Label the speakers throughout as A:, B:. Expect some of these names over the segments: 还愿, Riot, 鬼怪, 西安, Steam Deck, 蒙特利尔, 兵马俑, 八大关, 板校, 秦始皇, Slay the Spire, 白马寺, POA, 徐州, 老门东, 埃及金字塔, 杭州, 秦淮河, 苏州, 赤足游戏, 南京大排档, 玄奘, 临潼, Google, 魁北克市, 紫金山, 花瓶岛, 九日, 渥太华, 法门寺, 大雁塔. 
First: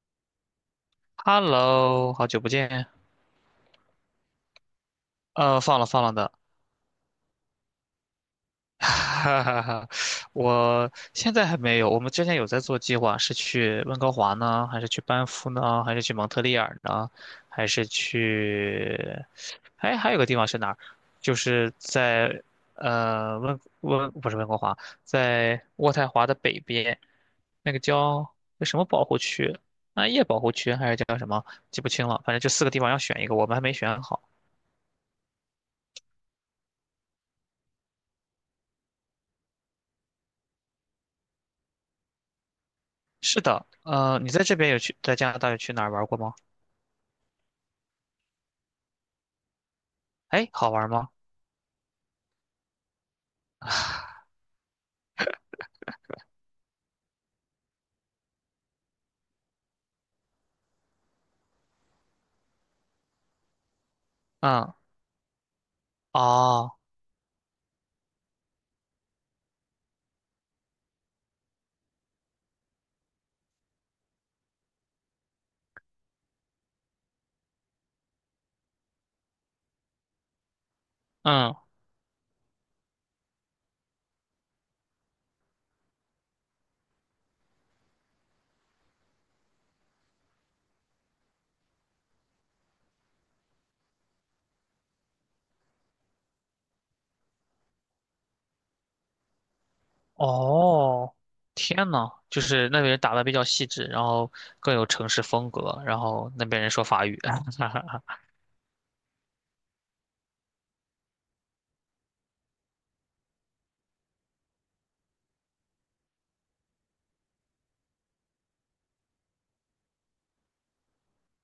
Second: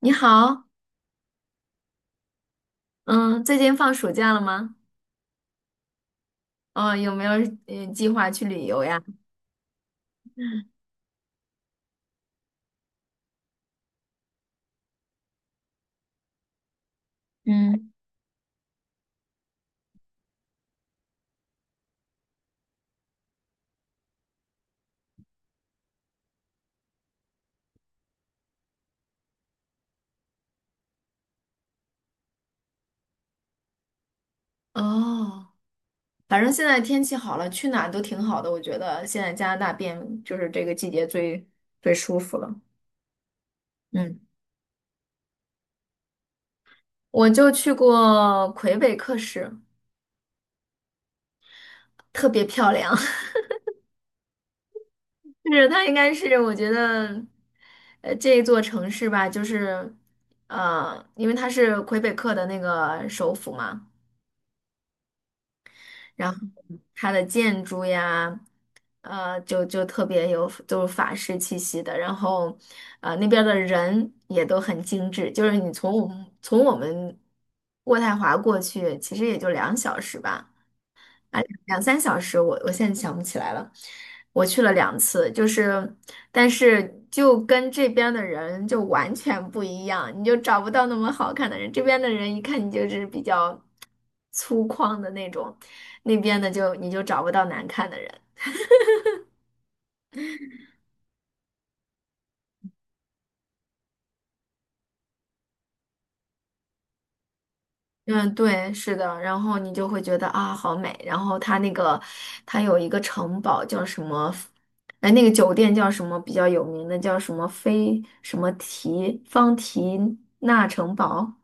A: 你好，
B: Hello，好久不见。
A: 嗯，最近放暑假了吗？
B: 放了放了的，
A: 哦，有没有计划去旅 游呀？
B: 哈哈哈。我现在还没有。我们之前有在做计划，是去温哥华呢，还是去班夫呢，还是去蒙特利尔呢，还是
A: 嗯，
B: 去……哎，还有个地方是哪儿？就是在呃温温不是温哥华，在渥太华的北边，那个叫那什么保护区，暗夜保护区还是叫什么？记不清了。反正就4个地方要选一个，我们还没选好。
A: 哦，反正现在天气好了，去哪儿都挺好的。我觉得现在加拿大变就是这个季节最舒服了。
B: 是的，
A: 嗯，
B: 你在这边有去，在加拿大有去哪儿玩过吗？
A: 我就去过魁北克市，
B: 哎，好玩吗？
A: 特别漂亮。就是它应该是我觉得，这一座城市吧，就是，因为它是魁北克的那个首府嘛。
B: 嗯，
A: 然后
B: 哦，
A: 它的建筑呀，呃，就就特别有就是法式气息的。然后，那边儿的人也都很精致，就是你从我们渥太华过去，其实也就两小时吧。啊，
B: 嗯，
A: 两三小时我现在想不起来了。我去了两次，就是，但是就跟这边的人就完全不一样，你就找不到那么好看的人。这边的人一看你就是比较粗犷的那种，那边的就你就找不到难看的人。
B: 哦，天呐，就是那边人打的比较细致，然后更有城市风格，然后那边人说法语。
A: 嗯，对，是的，然后你就会觉得啊，好美。然后它那个，它有一个城堡叫什么？哎，那个酒店叫什么？比较有名的叫什么菲什么提方提纳城堡，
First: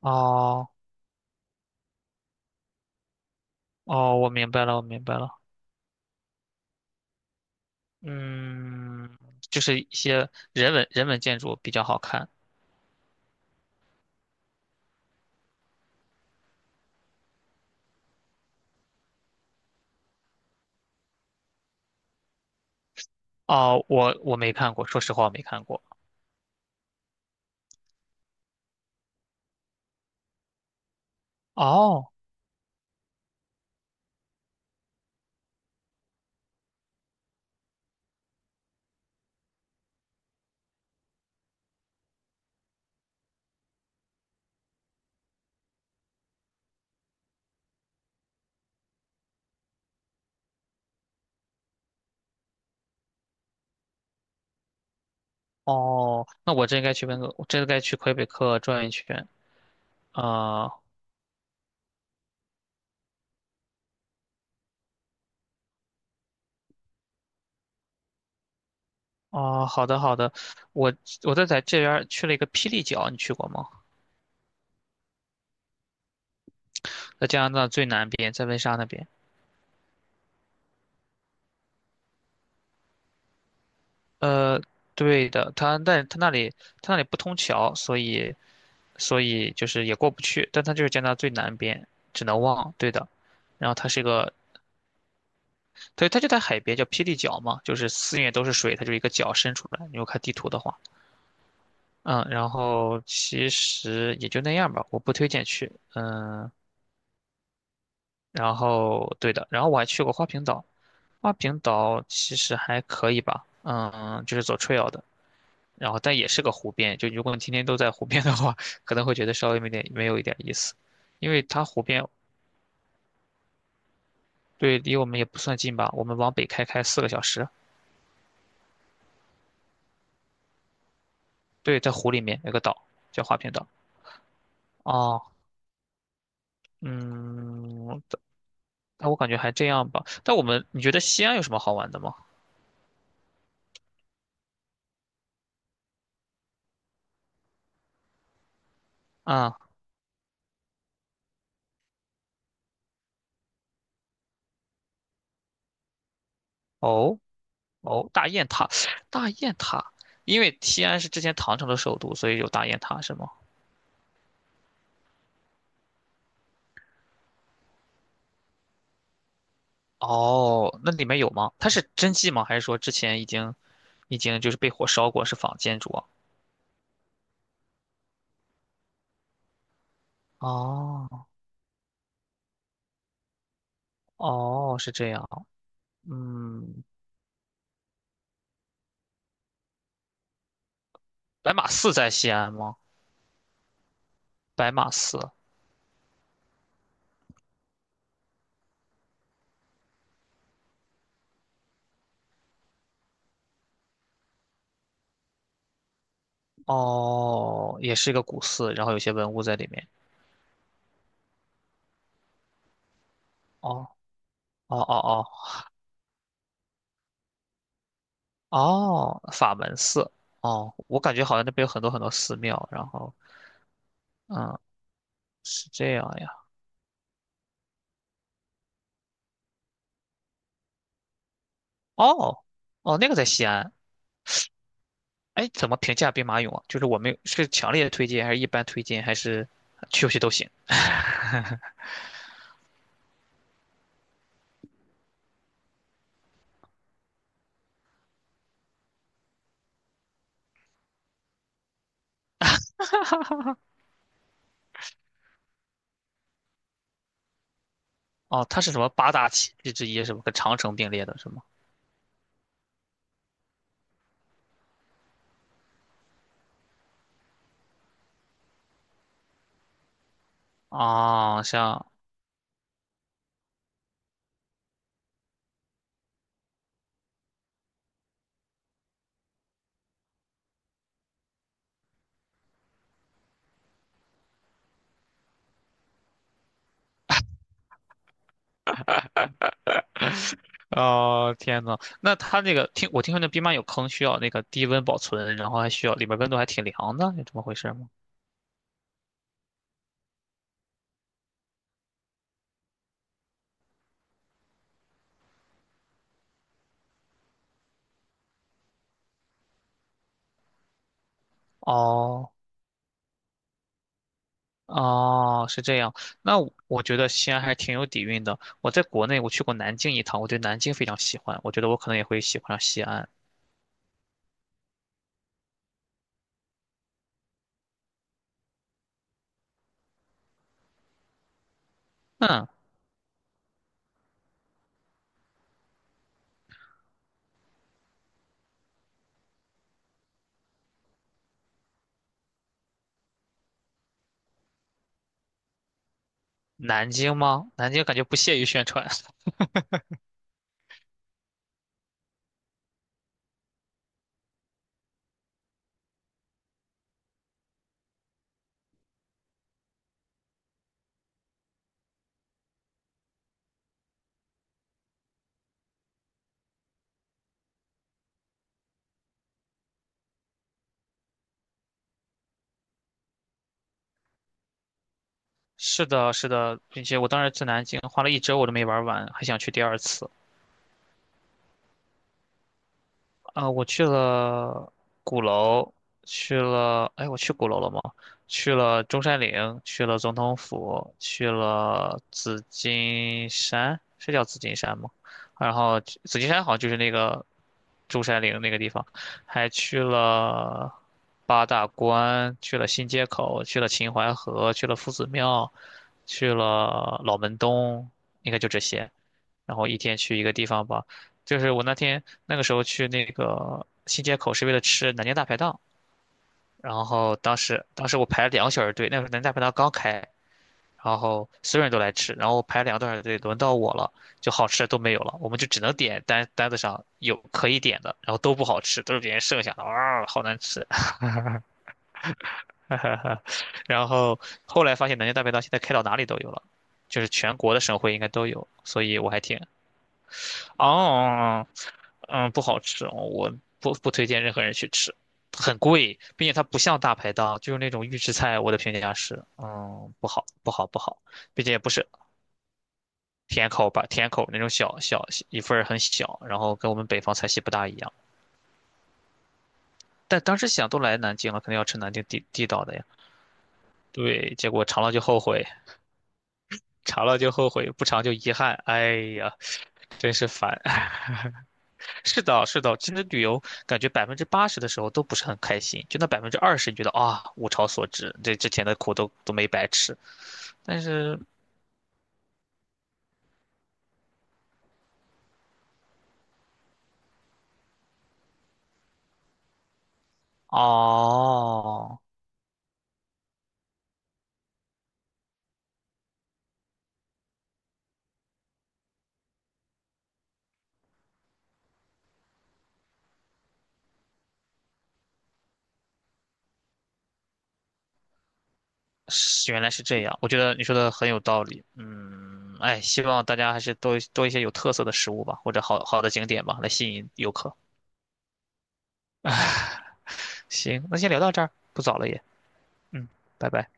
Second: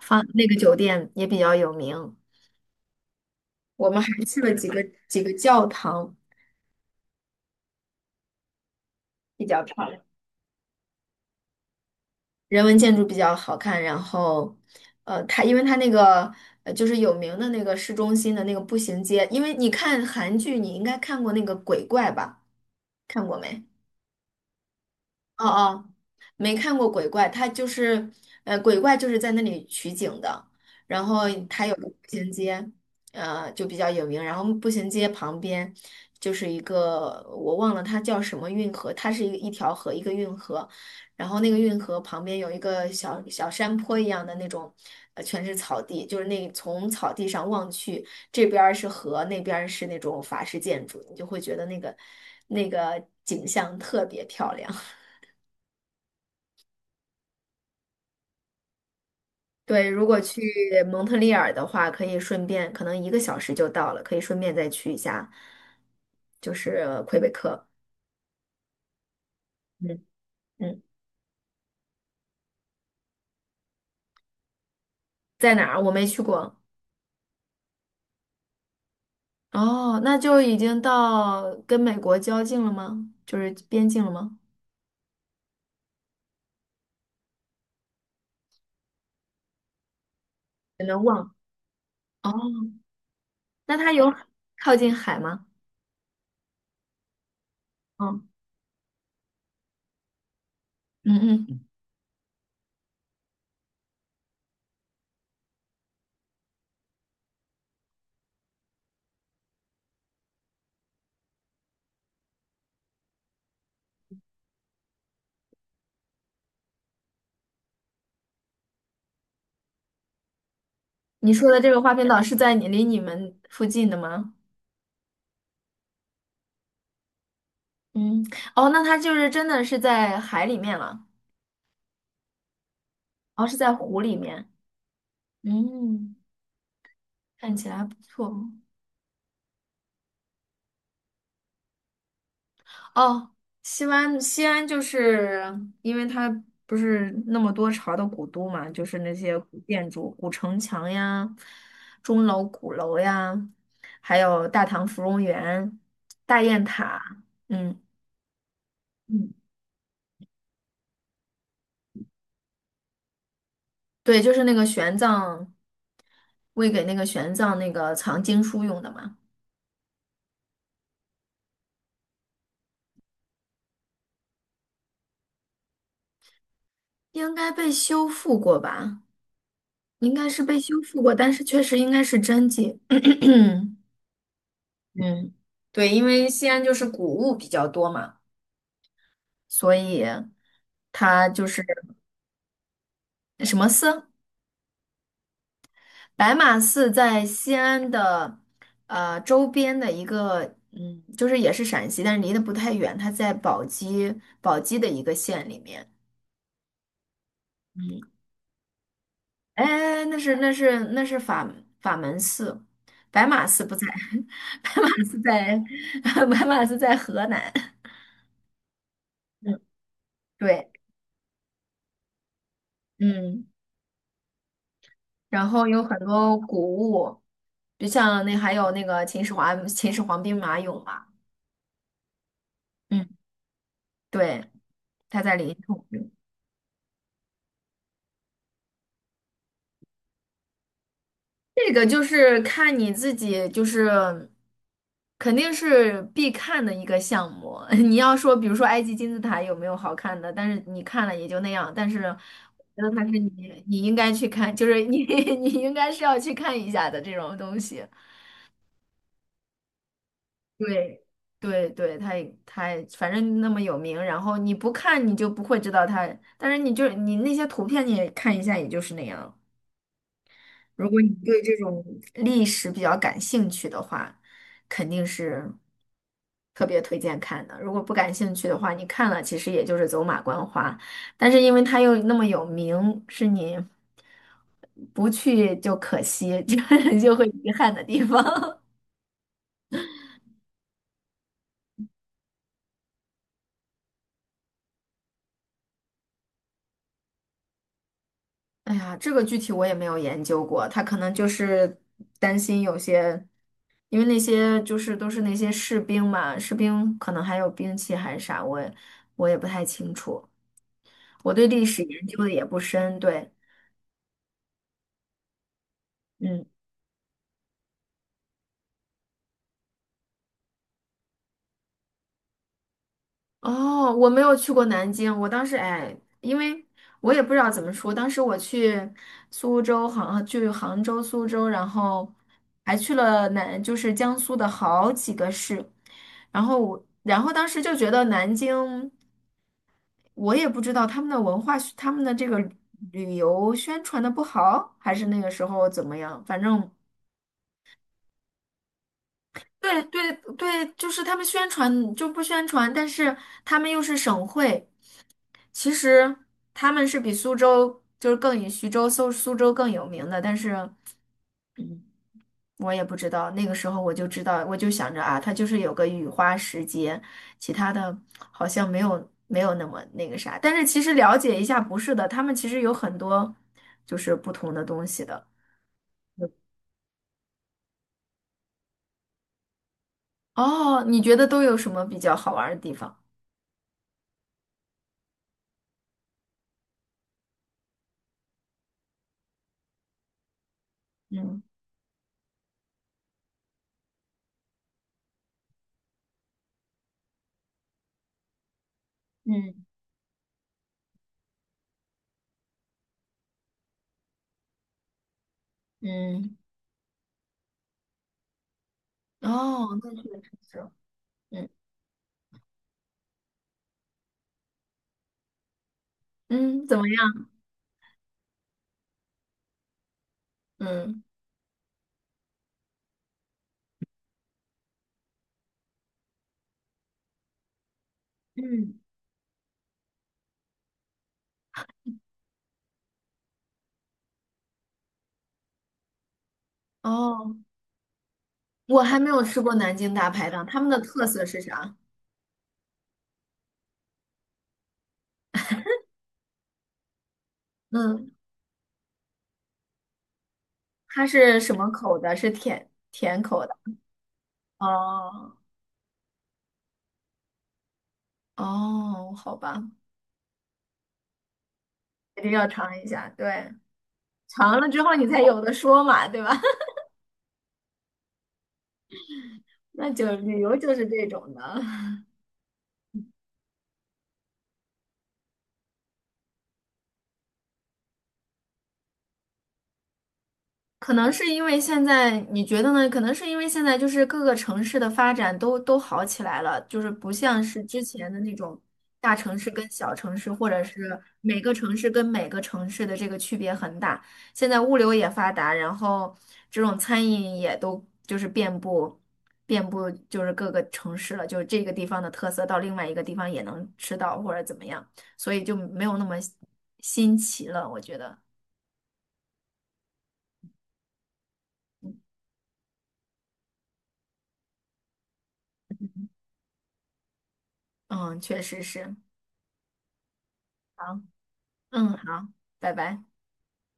A: 方那个
B: 哦，
A: 酒店也比较有名。我们还
B: 哦，我
A: 去
B: 明
A: 了
B: 白
A: 几
B: 了，
A: 个
B: 我明白
A: 几个
B: 了。
A: 教堂，
B: 嗯，
A: 比
B: 就
A: 较
B: 是
A: 漂
B: 一
A: 亮，
B: 些人文建筑比较好看。
A: 人文建筑比较好看。然后，它因为它那个就是有名的那个市中心的那个步行街，因为你看韩剧，你应该看过那个鬼怪吧？看过没？
B: 哦，我没看过，说实话我没
A: 哦
B: 看过。
A: 哦，没看过鬼怪，它就是，鬼怪就是在那里取景的，然后它有个步
B: 哦，
A: 行街，就比较有名，然后步行街旁边就是一个我忘了它叫什么运河，它是一条河，一个运河，然后那个运河旁边有一个小小山坡一样的那种，全是草地，就是那从草地上望去，这边儿是河，那边儿是那种法式建筑，你就会觉得那个景象特别漂亮。
B: 哦，那我真该去温哥，我真该去魁北克转一圈。
A: 对，如果去
B: 啊、
A: 蒙特利尔的话，可以顺便，可能一个小时就到了，可以顺便再去一下，就是魁北克。
B: 哦，好的
A: 嗯
B: 好的，
A: 嗯，
B: 我我在这边儿去了一个霹雳角，你去过吗？
A: 在哪儿？我没去过。
B: 在加拿大最南边，在温莎那边。
A: 哦，那就已经到跟美国交境了吗？就是边境了吗？
B: 呃，对的，它但它那里不通桥，所以就是也过不去，但它就
A: 有
B: 是加
A: 点
B: 拿大最
A: 忘。
B: 南边，只
A: 哦，
B: 能望，对的。然后
A: 那
B: 它
A: 它
B: 是一
A: 有
B: 个，
A: 靠近海吗？
B: 对，它就在海边，叫霹雳角嘛，就是四
A: 嗯
B: 面都是水，它就是一个角伸出来。你如果看地图的话，
A: 嗯嗯，
B: 嗯，然后其实也就那样吧，我不推荐去，嗯、然后对的，然后我还去过花瓶岛，花瓶岛其实还可以吧，嗯，就是走 trail 的，然后但也是个湖边，就如果你天天都在湖边的话，可能会觉得稍微没有一点意思，因
A: 你
B: 为
A: 说的
B: 它
A: 这个
B: 湖
A: 花瓶
B: 边
A: 岛是在你离你们附近的吗？
B: 对离我们也不算近吧，我们往北开4个小时，
A: 嗯，哦，那它就是真的是在海里面了，
B: 对，在湖里面有个岛叫花
A: 哦，
B: 瓶
A: 是
B: 岛，
A: 在湖里面。
B: 哦，
A: 嗯。看起来
B: 嗯，
A: 不
B: 但
A: 错
B: 但我感觉还这样吧，但我们你觉得西安有什么好玩的吗？
A: 哦。西安，西安就是因为它不是那么多朝的古都嘛，就是那些
B: 啊、
A: 古建筑、古城墙呀、钟楼、鼓楼呀，还有大唐芙蓉园、大雁塔。
B: 哦。
A: 嗯
B: 哦，大雁塔，大
A: 嗯，
B: 雁塔，因为西安是之前唐朝的首都，所以有大雁塔是吗？
A: 对，就是那个玄奘为给那个玄奘那个藏经书用的嘛，
B: 哦，那里面有吗？它是真迹吗？还是说之前已经就是被火烧过，是仿建筑啊？
A: 应该被修复过吧？应该是被修复过，
B: 哦
A: 但是确实应该是真迹。
B: 哦，是这样。
A: 嗯，对，因为西安就
B: 嗯，
A: 是古物比较多嘛，所以它就
B: 白
A: 是
B: 马寺在西安吗？
A: 什么寺？
B: 白马寺，
A: 白马寺在西安的周边的一个，嗯，就是也是陕西，但是离得不太远，它在宝鸡的一个县里面。
B: 哦，也是一个古寺，然后有些文物在里面。
A: 哎，那是法门寺，白马寺不在，
B: 哦
A: 白
B: 哦
A: 马寺
B: 哦
A: 在 白马寺在河南。
B: 哦哦，法
A: 嗯，
B: 门寺。
A: 对，
B: 哦，我感觉好像那边有很多很多寺庙，然后
A: 嗯。
B: 嗯，
A: 然后
B: 是
A: 有
B: 这
A: 很
B: 样
A: 多
B: 呀。
A: 古物，就像那还有那个秦始皇兵马俑嘛，
B: 哦，哦，
A: 嗯，
B: 那个在西安。
A: 对，他在
B: 哎，
A: 临
B: 怎么
A: 潼
B: 评价
A: 用
B: 兵马俑啊？就是我们是强烈推荐，还是一般推荐，还是去不去都行？
A: 这个就是看你自己，就是肯定是必看的一个项目。你要说，比如说埃及金字塔有没有好看的，但是你看了也就那样。但是我觉得它是你应该去看，就是你 你应该是要去看一下的这种东西。
B: 哦，它是什么八大奇迹之一，是吗？跟长城并
A: 对
B: 列的是吗？
A: 对对，他也他也反正那么有名，然后你不看你就不会知道他，但是你就你那些图片你也看一下，也就是那样。如果你对
B: 啊、
A: 这种
B: 像，
A: 历史比较感兴趣的话，肯定是特别推荐看的。如果不感兴趣的话，你看了其实也就是走马观花，但是因为他又那么有名，是你不去就可惜，就 就会遗憾的地方。
B: 哦，天呐，那它那个我听说那兵马俑坑需要那个低温保存，然后还需要里面温度还挺凉的，是这么回事吗？
A: 哎呀，这个具体我也没有研究过，他可能就是担心有些，因为那些就是都是那些士兵嘛，士兵可能还有兵器还是啥，我也不太清楚，我对历史研究的
B: 哦。
A: 也不深，对，
B: 哦，是这样。那
A: 嗯。
B: 我觉得西安还挺有底蕴的。我在国内我去过南京一趟，我对南京非常喜欢，我觉得我可能也会喜欢上西安。
A: 哦，我没有去过南京，我当时哎，因为我也不知道怎么说，当时我去苏州、杭，去杭州、苏州，然后
B: 嗯。
A: 还去了南，就是江苏的好几个市，然后我，然后当时就觉得南京，我也不知道他们的文化，他们的这个旅游宣传的不好，还是那个时候怎么样，反正。
B: 南京吗？南京感觉不屑于宣传。
A: 对对对,就是他们宣传就不宣传，但是他们又是省会。其实他们是比苏州就是更以徐州、苏州更有名的，但是我也不知道。那个时候我就知道，我就想着啊，它就是有个雨花石节，其他的好像没有那么那个啥。但是其实了解一下，不是的，他们其实有很多就是不同的东西的。
B: 是的，是的，并且我当时去南京花了一周，我都没玩完，还想去第二次。
A: 哦，你觉得都有什么比较好玩儿的地方？
B: 啊、我去了鼓楼，去了，哎，我去鼓楼了吗？去了中山陵，去了总统府，去
A: 嗯
B: 了紫金山，是叫紫金山吗？然后紫金山好像就是那个中山陵那个地方，还
A: 嗯
B: 去了八大关，去了新街口，去了秦淮河，去了夫子庙，去
A: 嗯，
B: 了老门东，应该就这些。然后
A: 哦，
B: 一
A: 那
B: 天去
A: 确
B: 一
A: 实
B: 个地方
A: 是，
B: 吧。就
A: 嗯
B: 是我那天那个时候去那个新街口是为了吃南京大排档，
A: 嗯，怎
B: 然
A: 么
B: 后
A: 样？
B: 当时我排了2个小时队，那个时候南京大排档刚开，然
A: 嗯
B: 后所有人都来吃，然后我排了2个多小时队，轮到我了，就好吃的都没有了，我们就只能点单单子上有可以点的，然后都不好
A: 嗯，
B: 吃，都是别人剩下的，哇，好难吃。然后后来发现南京大排档现在开到哪里都有了，就是全
A: 哦。
B: 国的省会应该都有，
A: 我
B: 所
A: 还
B: 以
A: 没
B: 我还
A: 有
B: 挺
A: 吃过南京大排档，他
B: 哦，
A: 们的特色是
B: 哦哦
A: 啥？
B: 嗯，不好吃哦我不推荐任何人去吃，很贵，并且它不像大排档，就是那种预
A: 嗯，
B: 制菜。我的评价是，嗯，不好，不好，不好，
A: 它是
B: 并
A: 什
B: 且也
A: 么
B: 不是
A: 口的？是甜甜口
B: 甜
A: 的。
B: 口吧，甜口那种小小
A: 哦
B: 一份儿很小，然后跟我们北方菜系不大一样。
A: 哦，好吧，
B: 但当时想都来南京了，肯定要吃南京
A: 一定要
B: 地道的
A: 尝
B: 呀。
A: 一下。对，
B: 对，结
A: 尝
B: 果
A: 了之
B: 尝了
A: 后
B: 就
A: 你
B: 后
A: 才有
B: 悔，
A: 的说嘛，对吧？
B: 尝了就后悔，不尝就遗憾。哎呀，
A: 那就
B: 真是
A: 旅游
B: 烦。
A: 就是这种的。
B: 是的，是的，其实旅游感觉80%的时候都不是很开心，就那20%，你觉得啊，物超所值，这之前的苦都没白吃。但
A: 可能
B: 是
A: 是因为现在，你觉得呢？可能是因为现在就是各个城市的发展都好起来了，就是不像是之前的那种大城市跟小城市，或者是每个城市
B: 哦，
A: 跟每个城市的这个区别很大。现在物流也发达，然后这种餐饮也都就是遍布就是各个城市了，就是这个地方的特色到另外一个地方也能吃到或者怎么样，所以就没有那么新奇了，我觉得。
B: 是原来是这样，我觉得你说的很有道理。
A: 嗯，
B: 嗯，哎，希望大家还是多多一些有特色的食物吧，或者好好的景点吧，来吸引游客。
A: 嗯确实是。
B: 行，那
A: 好
B: 先聊到这儿，不
A: 嗯，
B: 早了也。
A: 好，拜拜。
B: 嗯，拜拜。